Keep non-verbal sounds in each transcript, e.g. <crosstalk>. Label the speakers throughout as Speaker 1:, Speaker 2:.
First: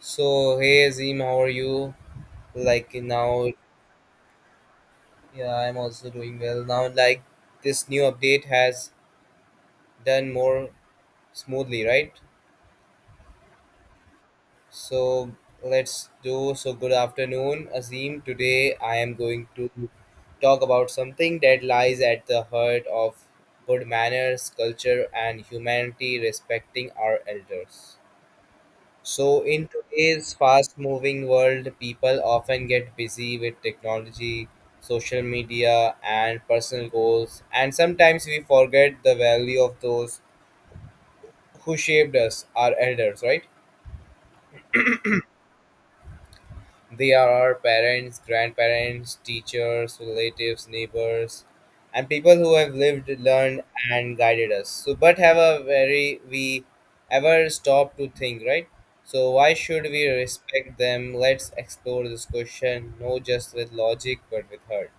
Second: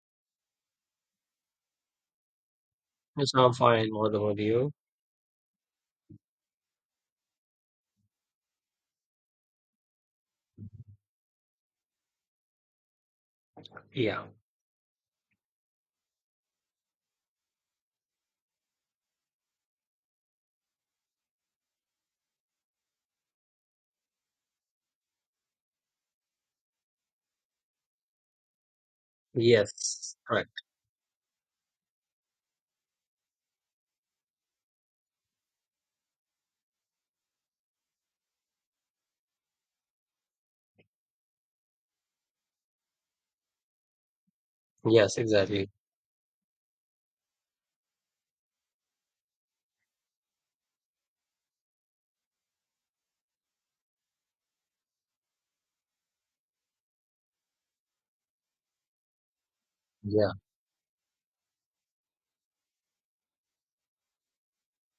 Speaker 1: So hey Azim, how are you? Like
Speaker 2: It's
Speaker 1: now,
Speaker 2: all fine, what about you?
Speaker 1: yeah, I'm also doing well. Now, like this new update has done more smoothly, right?
Speaker 2: Yeah.
Speaker 1: So let's do. So good afternoon, Azim. Today I am going to talk about something that lies at the heart of good manners, culture, and humanity, respecting our elders. So, in
Speaker 2: Yes.
Speaker 1: today's
Speaker 2: Correct.
Speaker 1: fast moving world, people often get busy with technology, social media, and personal goals. And sometimes we forget the value of those who shaped us, our elders, right?
Speaker 2: Yes, exactly.
Speaker 1: They are our parents, grandparents, teachers, relatives, neighbors, and people who have lived, learned, and guided us. So, but have a very we ever stop to think, right? So, why should we
Speaker 2: Yeah.
Speaker 1: respect them? Let's explore this question, not just with logic, but with heart.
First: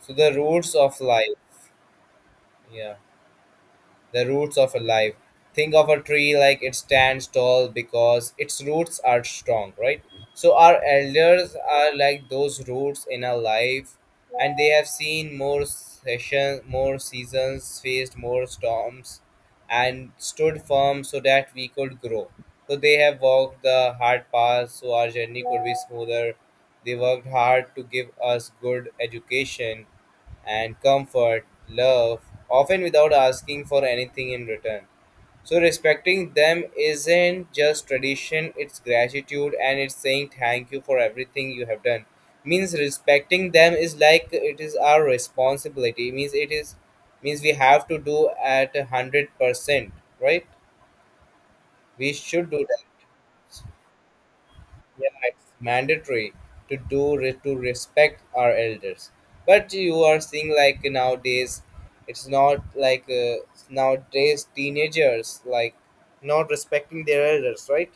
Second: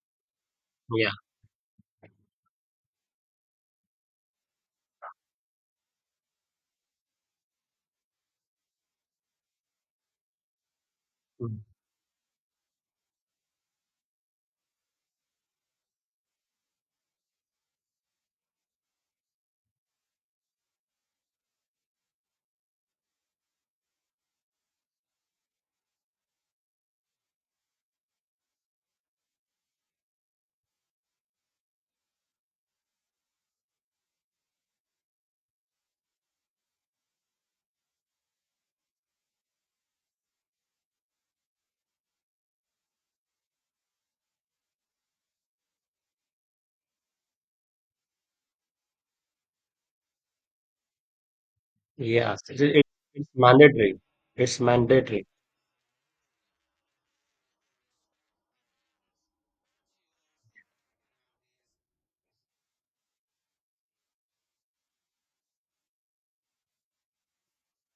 Speaker 1: So, the roots of
Speaker 2: Yeah.
Speaker 1: life. Yeah, the roots of a life. Think of a tree like it stands tall because its roots are strong, right? So our elders
Speaker 2: Mm.
Speaker 1: are like those roots in our life, and they have seen more sessions, more seasons, faced more storms, and stood firm so that we could grow. So they have walked the hard path so our journey could be smoother. They worked hard to give us good education and comfort, love, often without asking for anything in return. So, respecting them isn't just tradition, it's gratitude and it's saying thank you for everything you have done. Means respecting them is like it is our responsibility, means it is means we have to do at 100%, right? We
Speaker 2: Yes.
Speaker 1: should do that.
Speaker 2: It's mandatory. It's
Speaker 1: Yeah,
Speaker 2: mandatory.
Speaker 1: it's mandatory to do to respect our elders. But you are seeing like nowadays, it's not like nowadays teenagers like not respecting their elders, right?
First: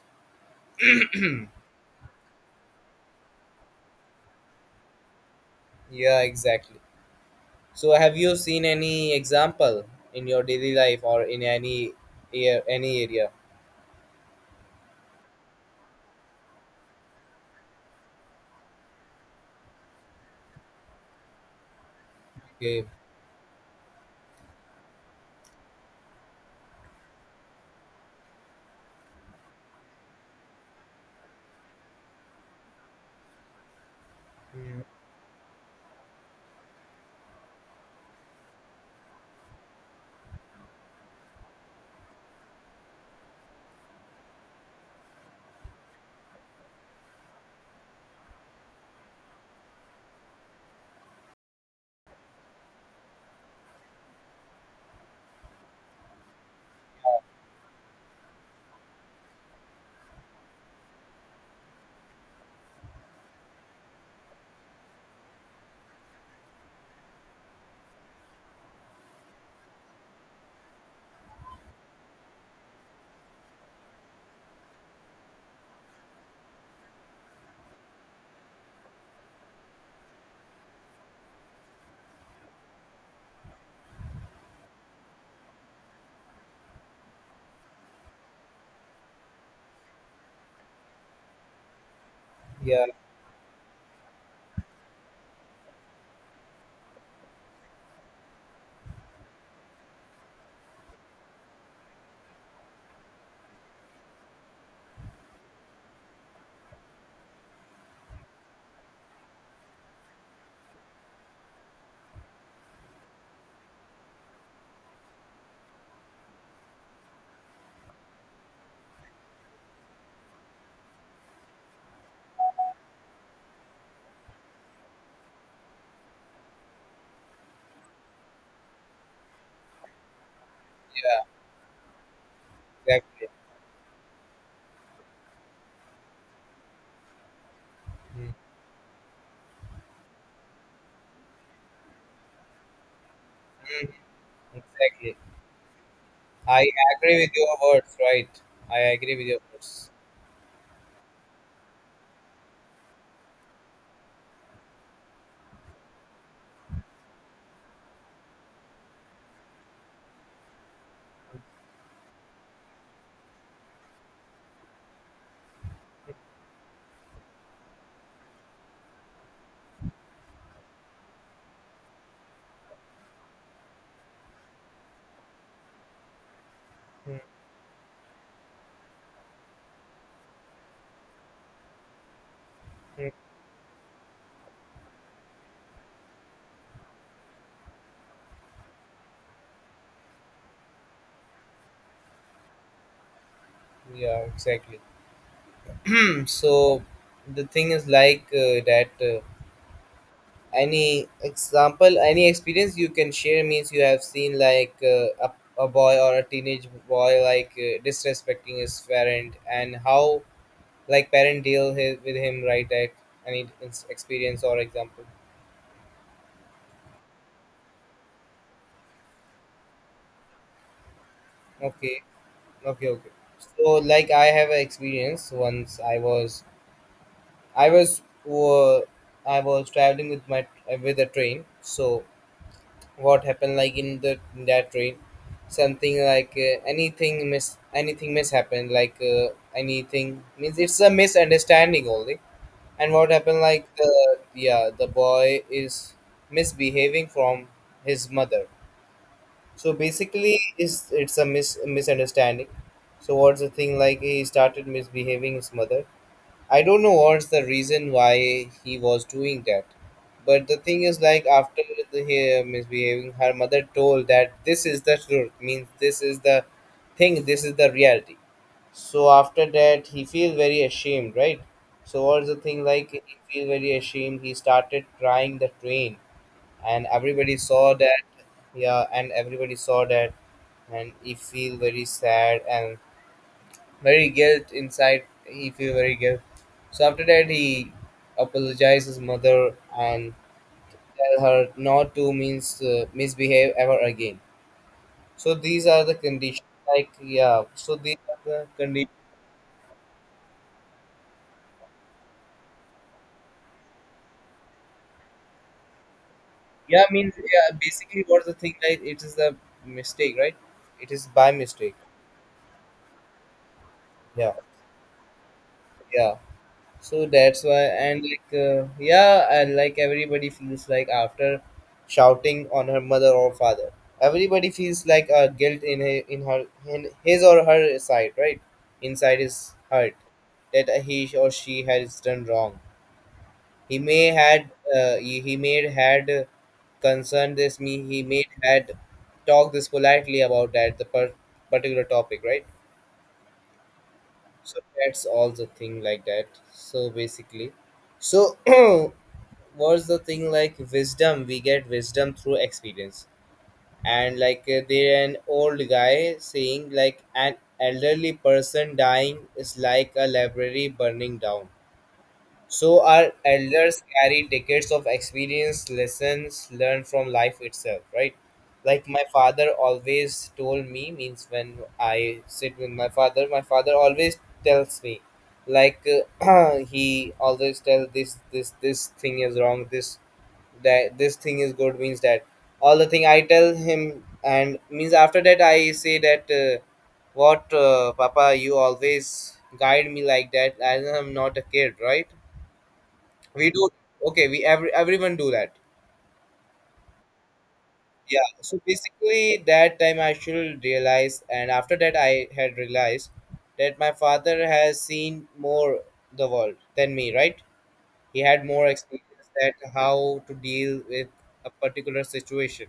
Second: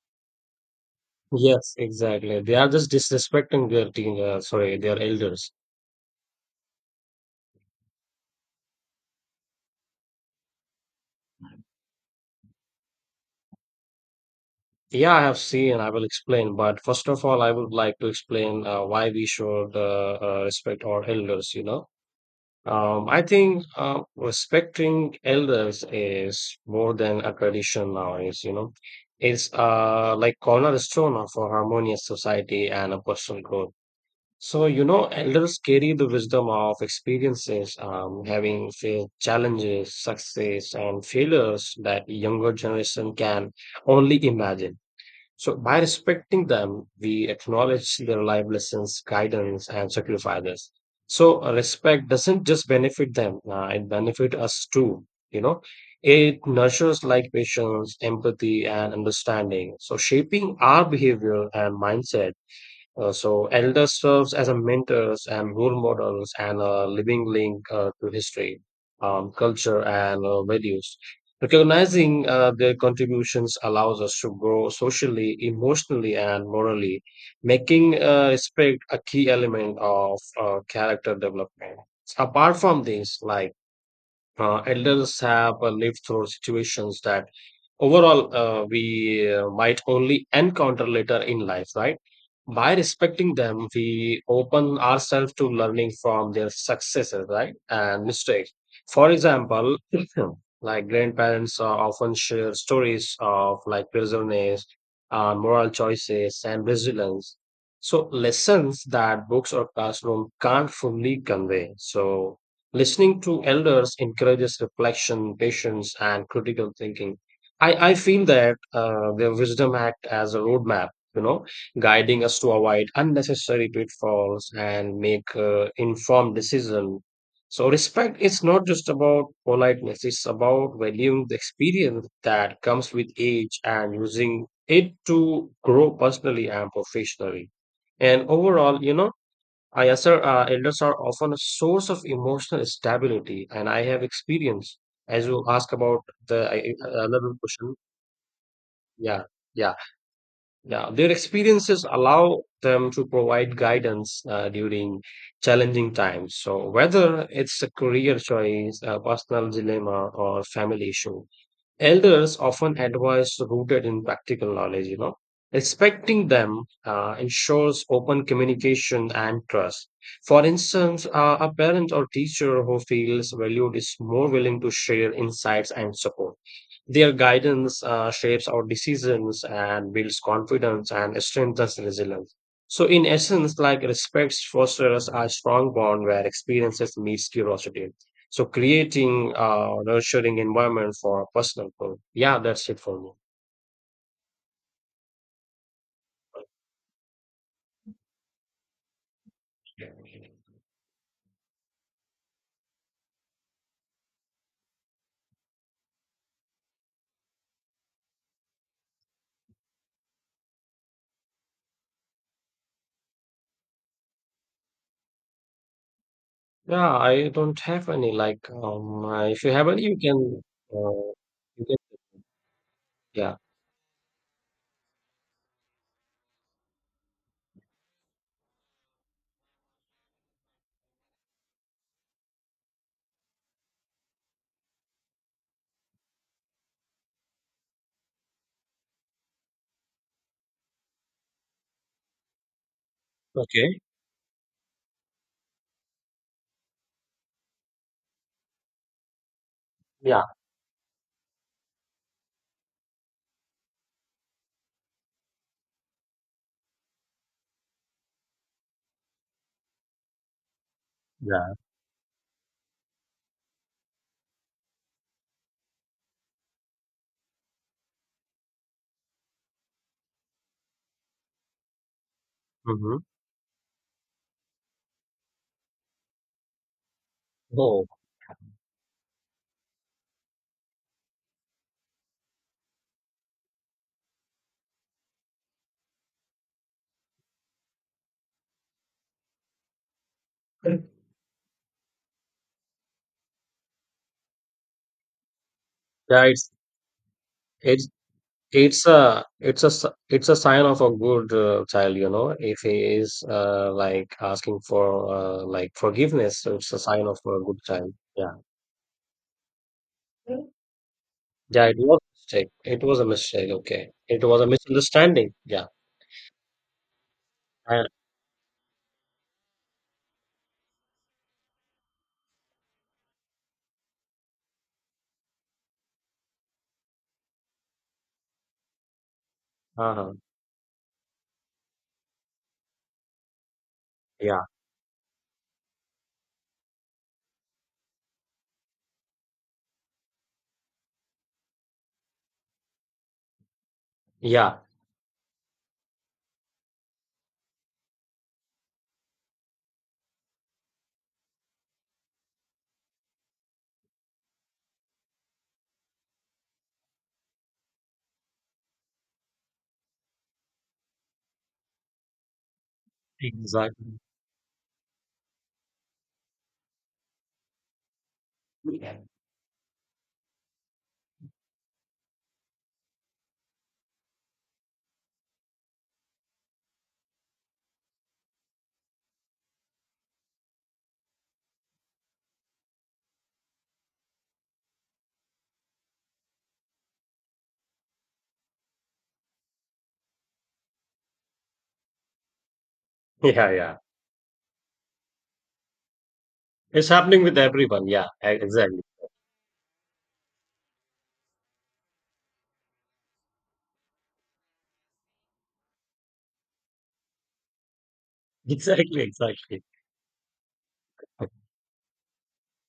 Speaker 2: Yes, exactly. They are just disrespecting their sorry, their elders.
Speaker 1: Yeah, exactly. So have you seen any example in your daily life or in any any area?
Speaker 2: Yeah, I have seen, I will explain. But first of all, I would like to explain why we should respect our elders.
Speaker 1: Okay.
Speaker 2: I think respecting elders is more than a tradition nowadays. It's like cornerstone of a harmonious society and a personal growth. So, you
Speaker 1: Mm.
Speaker 2: know, elders carry the wisdom of experiences, having faced challenges, success, and failures that younger generation can only imagine. So by respecting them, we acknowledge their life lessons, guidance, and sacrifices. So respect doesn't just benefit them; it benefits us too. You know, it nurtures like patience, empathy, and understanding. So shaping our behavior and mindset so elder serves as a mentors and role models and a living link to history, culture, and values. Recognizing their contributions allows us to grow socially, emotionally, and morally, making respect a key element of character development. Apart from this, like elders have lived through situations that overall we might only encounter later in life, right? By
Speaker 1: Yeah,
Speaker 2: respecting them, we open ourselves to learning from their successes, right, and mistakes. For example, <clears throat> like grandparents often share stories of like perseverance, moral choices, and resilience, so lessons that books or classroom can't fully convey. So listening to elders encourages reflection, patience, and critical thinking. I feel that their wisdom act as a roadmap, you know, guiding us to avoid unnecessary pitfalls and make informed decision. So respect is not just about politeness; it's about
Speaker 1: yeah,
Speaker 2: valuing the experience that comes with
Speaker 1: exactly.
Speaker 2: age and using it to grow personally and professionally. And overall, you know, yes, sir. Elders are often a source of emotional stability, and I
Speaker 1: Mhm.
Speaker 2: have experience.
Speaker 1: Exactly.
Speaker 2: As you ask about the
Speaker 1: I agree with
Speaker 2: another
Speaker 1: your
Speaker 2: question,
Speaker 1: words, right? I agree
Speaker 2: yeah,
Speaker 1: with your
Speaker 2: yeah,
Speaker 1: words.
Speaker 2: yeah. Their experiences allow them to provide guidance during challenging times. So whether it's a career choice, a personal dilemma, or family issue, elders often advise rooted in practical knowledge, you know. Respecting them ensures open communication and trust. For instance, a parent or teacher who feels valued is more willing to share insights and support. Their guidance shapes our decisions and builds confidence and strengthens resilience. So, in essence, like respects fosters a strong bond where experiences meets curiosity. So, creating a nurturing environment for personal growth. Yeah, that's it for me.
Speaker 1: Yeah, exactly. <clears throat> So the thing is like that any example, any experience you can share means you have seen like a boy or a teenage boy like disrespecting his parent and how like parent deal his, with him right at any experience or example.
Speaker 2: Yeah, I don't have any. Like, if you have any, you can. Uh, you can.
Speaker 1: Okay, okay, okay.
Speaker 2: Yeah.
Speaker 1: So like I have an experience once I was uh, I was traveling with my with a train. So what happened like in the in that train, something like anything miss happened like anything means it's a misunderstanding only. And what happened like
Speaker 2: Okay.
Speaker 1: the yeah, the boy is misbehaving from his mother. So
Speaker 2: Yeah.
Speaker 1: basically it's a misunderstanding. So what's the thing like he started misbehaving his mother. I don't know what's the reason why he was doing that. But the thing is, like,
Speaker 2: Yeah.
Speaker 1: after the, he misbehaving, her mother told that this is the truth, means this is the thing, this is the reality. So after that, he feel very ashamed, right? So what's the thing like?
Speaker 2: Mm-hmm.
Speaker 1: He feel very ashamed. He started crying the train, and everybody saw
Speaker 2: Oh,
Speaker 1: that. Yeah, and everybody saw that, and he feel very sad and very guilt inside. He feel very guilt. So after that, he apologized his mother and
Speaker 2: yeah.
Speaker 1: tell her not to means misbehave ever again. So these are the conditions.
Speaker 2: It's
Speaker 1: Like yeah, so
Speaker 2: it's
Speaker 1: these are the
Speaker 2: It's
Speaker 1: conditions.
Speaker 2: a it's a sign of a good child, you know. If he is like asking for like forgiveness, so it's a
Speaker 1: Yeah,
Speaker 2: sign
Speaker 1: means
Speaker 2: of a
Speaker 1: yeah.
Speaker 2: good child.
Speaker 1: Basically, what's the
Speaker 2: Yeah,
Speaker 1: thing? Like it is the mistake, right?
Speaker 2: yeah.
Speaker 1: It is by
Speaker 2: It
Speaker 1: mistake.
Speaker 2: was a mistake. It was a mistake. Okay, it
Speaker 1: Yeah,
Speaker 2: was a misunderstanding. Yeah.
Speaker 1: yeah. So that's why,
Speaker 2: And,
Speaker 1: and like yeah and like everybody feels like after shouting on her mother or father, everybody feels like a guilt in her, in her in his or her side right inside his heart
Speaker 2: uh-huh.
Speaker 1: that he or she has done wrong. He may
Speaker 2: Yeah.
Speaker 1: had he may had concerned this me, he may had talked this politely about that the particular topic right.
Speaker 2: Yeah.
Speaker 1: So that's all the thing like that. So basically, so <clears throat> what's the thing like wisdom? We get wisdom through experience. And like there an old guy saying like an elderly person dying is like a library burning down. So our elders
Speaker 2: Exactly.
Speaker 1: carry decades of experience, lessons learned from life itself, right?
Speaker 2: <laughs>
Speaker 1: Like
Speaker 2: Yeah.
Speaker 1: my father always told me, means when I sit with my father always tells me, like <clears throat> he always tells this this thing is wrong, this that this thing is good, means that all the thing I tell him, and means after that I say that what Papa you always guide me like that as I'm not a kid, right?
Speaker 2: Yeah.
Speaker 1: We do.
Speaker 2: Yeah.
Speaker 1: Okay, we everyone do that.
Speaker 2: It's happening with everyone. Yeah.
Speaker 1: Yeah. So
Speaker 2: Exactly.
Speaker 1: basically, that time I should realize, and after that, I had realized that my father has seen more the world than me. Right? He had
Speaker 2: <laughs>
Speaker 1: more
Speaker 2: Exactly.
Speaker 1: experience that
Speaker 2: Exactly.
Speaker 1: how to deal with a particular situation.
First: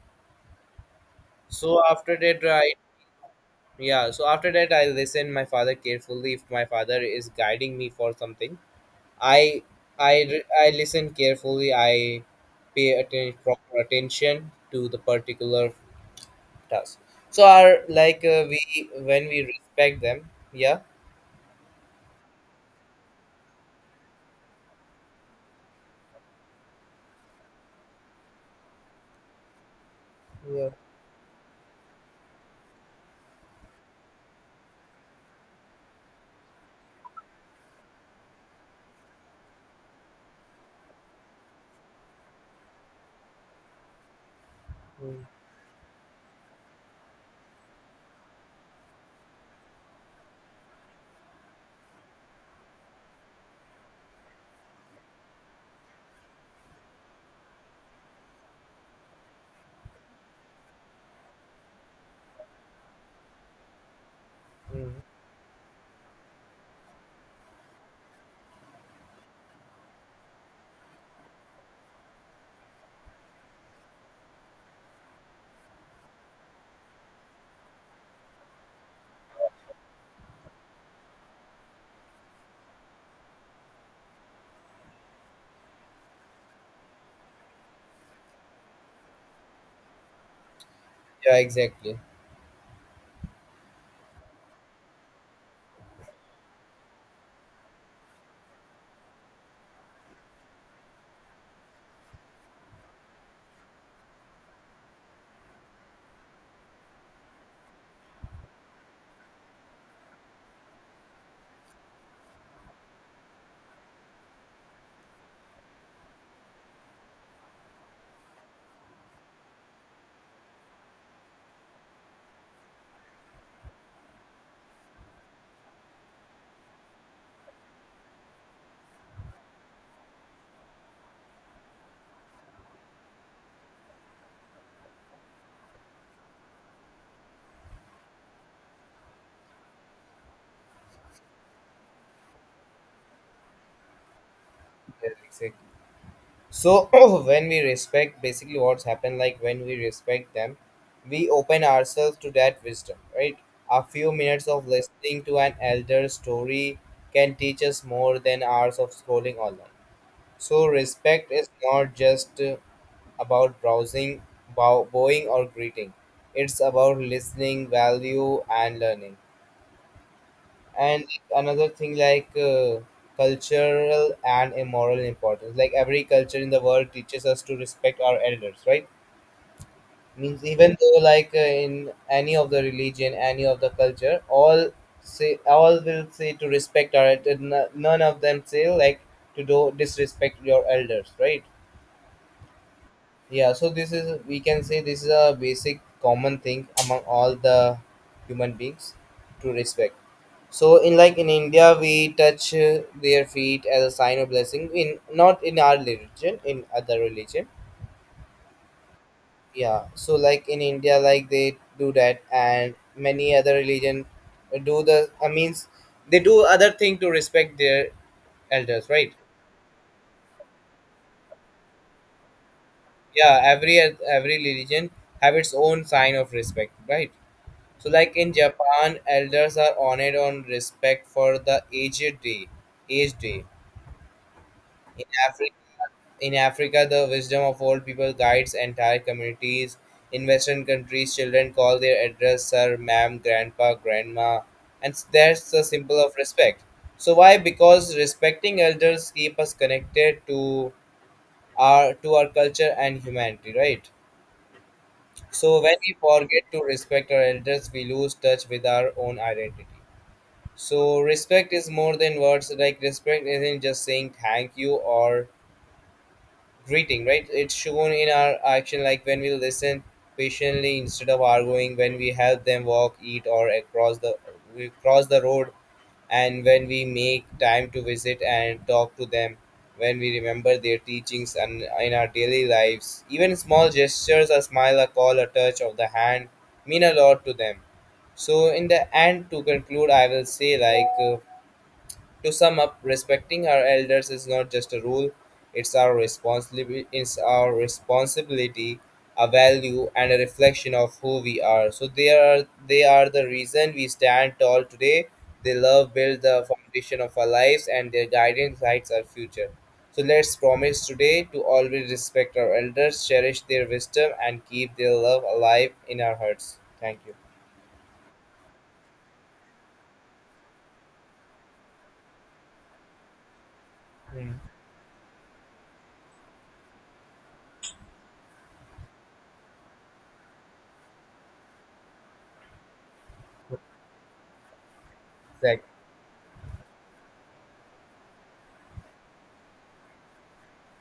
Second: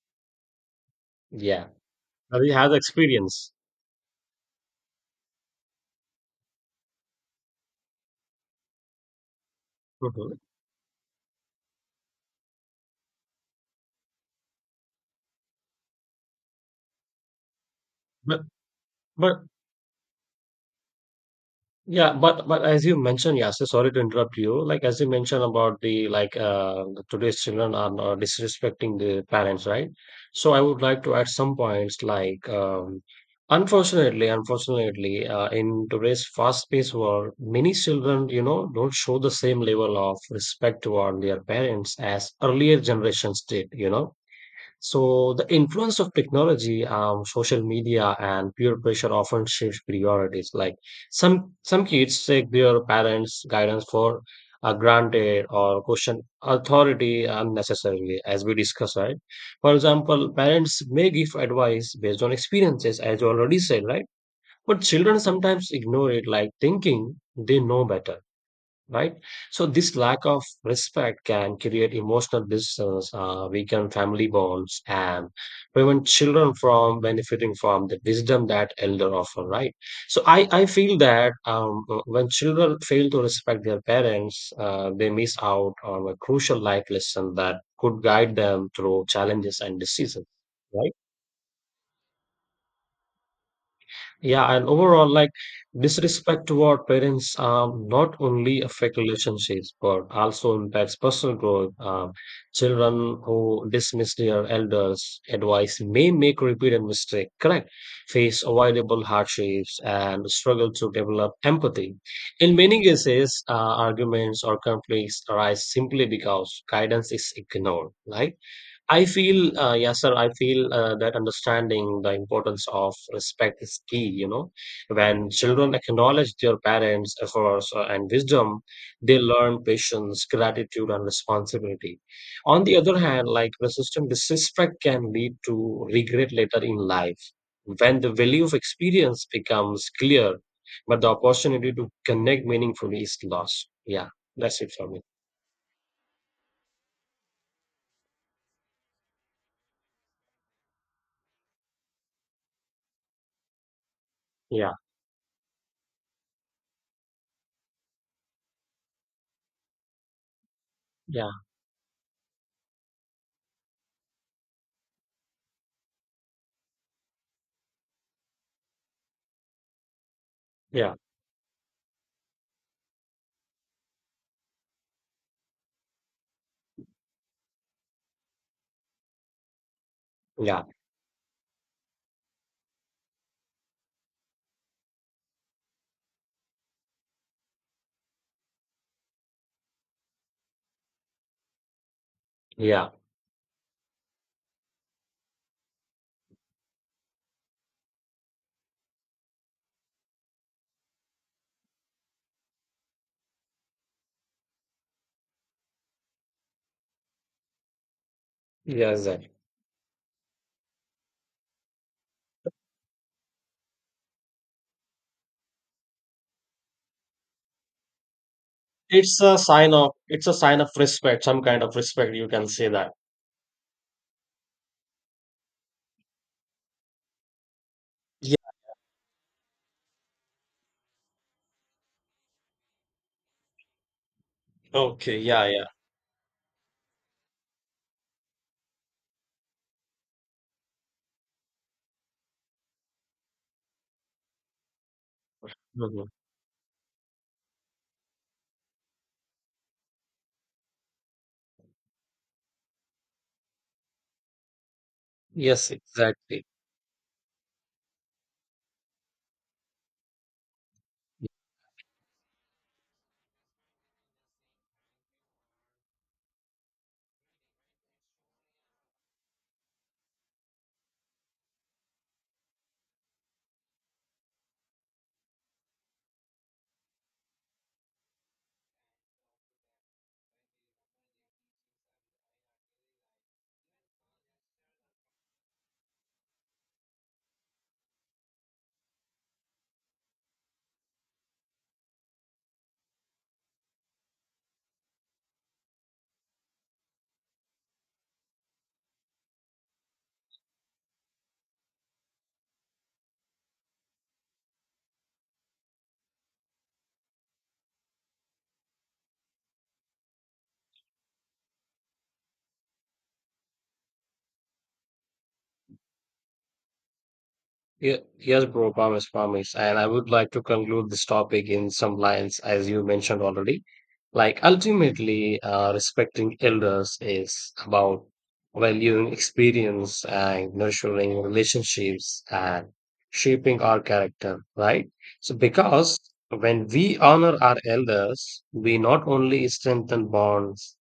Speaker 2: Yeah.
Speaker 1: So after that,
Speaker 2: And he has
Speaker 1: right?
Speaker 2: experience.
Speaker 1: Yeah. So after that, I listen my father carefully. If my father is guiding me for something, I
Speaker 2: Mhm.
Speaker 1: I I listen carefully. I pay proper attention to the particular task. So our like
Speaker 2: But
Speaker 1: we when we
Speaker 2: but,
Speaker 1: respect them, yeah,
Speaker 2: yeah, but as you mentioned, yes, sorry to interrupt you. Like as you mentioned about the like the today's children are not disrespecting the parents, right? So I
Speaker 1: yeah.
Speaker 2: would like to add some points like unfortunately, in today's fast-paced world, many children, you know, don't show the same level of respect toward their parents as earlier generations did, you know,
Speaker 1: Mm.
Speaker 2: so the influence of technology, social media, and peer pressure often shifts priorities. Like some kids take their parents' guidance for granted or question authority unnecessarily, as we discussed, right? For example, parents may give advice based on experiences, as you already said, right? But
Speaker 1: Mm.
Speaker 2: children sometimes ignore it, like thinking they know better, right? So this lack of respect can create emotional distance, weaken family bonds, and prevent children from benefiting from the wisdom that elder offer, right? So I feel that when children fail to respect their parents, they miss out on a crucial life lesson that could guide them through challenges and decisions, right?
Speaker 1: Yeah, exactly.
Speaker 2: Yeah, and overall, like disrespect toward parents not only affect relationships but also impacts personal growth. Children who dismiss their elders' advice may make repeated mistakes, correct? Face avoidable hardships and struggle to develop empathy. In many cases, arguments or conflicts arise simply because guidance is ignored, right? I feel, yes, sir. I feel that understanding the importance of respect is key. You know, when children acknowledge their parents' efforts and wisdom, they learn patience, gratitude, and responsibility. On the other hand, like persistent disrespect can lead to regret later in life. When the value of experience becomes clear, but the opportunity to connect meaningfully is lost. Yeah, that's it for me.
Speaker 1: Yeah, exactly. So <clears throat> when we respect, basically what's happened, like when we respect them, we open ourselves to that wisdom, right? A few minutes of
Speaker 2: Yeah,
Speaker 1: listening to an elder story can teach us more than hours of scrolling online. So respect
Speaker 2: yeah,
Speaker 1: is not just about browsing, bowing or greeting. It's about listening, value and learning.
Speaker 2: yeah,
Speaker 1: And another thing like cultural and moral importance. Like every culture in the world teaches us to respect our elders, right? Means
Speaker 2: yeah,
Speaker 1: even though like in any of the religion, any of the culture, all say all will say to respect our none of them say like to do disrespect your elders, right?
Speaker 2: yeah.
Speaker 1: Yeah, so this is we can say this is a basic common thing among all the human beings to respect. So in like in India, we touch their feet as a sign of blessing. In not in our religion, in other religion.
Speaker 2: Yes,
Speaker 1: Yeah, so like in India, like they do that, and many other religion do the. I means they do other thing to respect their elders, right?
Speaker 2: it's a sign of, it's a sign of respect, some kind of respect, you can say that.
Speaker 1: Yeah, every religion have its own sign of respect, right? So, like in
Speaker 2: Yeah.
Speaker 1: Japan, elders are honored on respect for the aged day. Age day. In
Speaker 2: Okay, yeah,
Speaker 1: Africa,
Speaker 2: yeah.
Speaker 1: in Africa, the wisdom of old people guides entire communities. In Western countries, children call their elders sir, ma'am, grandpa, grandma, and s- that's the symbol
Speaker 2: Mhm.
Speaker 1: of respect. So why? Because respecting elders keep us connected to our culture and humanity, right? So
Speaker 2: Yes,
Speaker 1: when we forget
Speaker 2: exactly.
Speaker 1: to respect our elders, we lose touch with our own identity. So respect is more than words. Like respect isn't just saying thank you or greeting, right? It's shown in our action, like when we listen patiently instead of arguing, when we help them walk, eat, or across the we cross the road, and when we make time to visit and talk to them, when we remember their teachings and in our daily lives. Even small gestures, a smile, a call, a touch of the hand, mean a lot to them. So in the end, to conclude, I will say like. To sum up, respecting our elders is not just a rule, it's our responsibility, a value and a reflection of who we are. So they are the reason we stand tall today. They love build the foundation of our lives and their guidance lights our future. So let's promise today to always respect our elders, cherish their wisdom and keep their love alive in our hearts. Thank you.
Speaker 2: Yes, bro, promise, promise. And I would like to conclude this topic in some lines, as you mentioned already.
Speaker 1: Mm.
Speaker 2: Like, ultimately, respecting elders is about valuing experience and nurturing relationships and shaping our character, right? So,
Speaker 1: Exactly.
Speaker 2: because when we honor our elders, we not only strengthen bonds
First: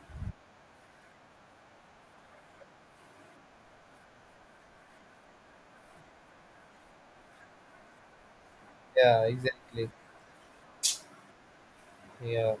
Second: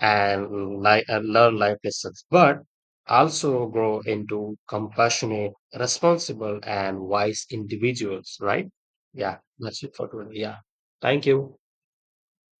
Speaker 2: and learn life lessons, but also grow into compassionate, responsible, and wise individuals, right?
Speaker 1: Yeah,
Speaker 2: Yeah, that's
Speaker 1: exactly.
Speaker 2: it for today. Yeah. Thank you.
Speaker 1: Yeah.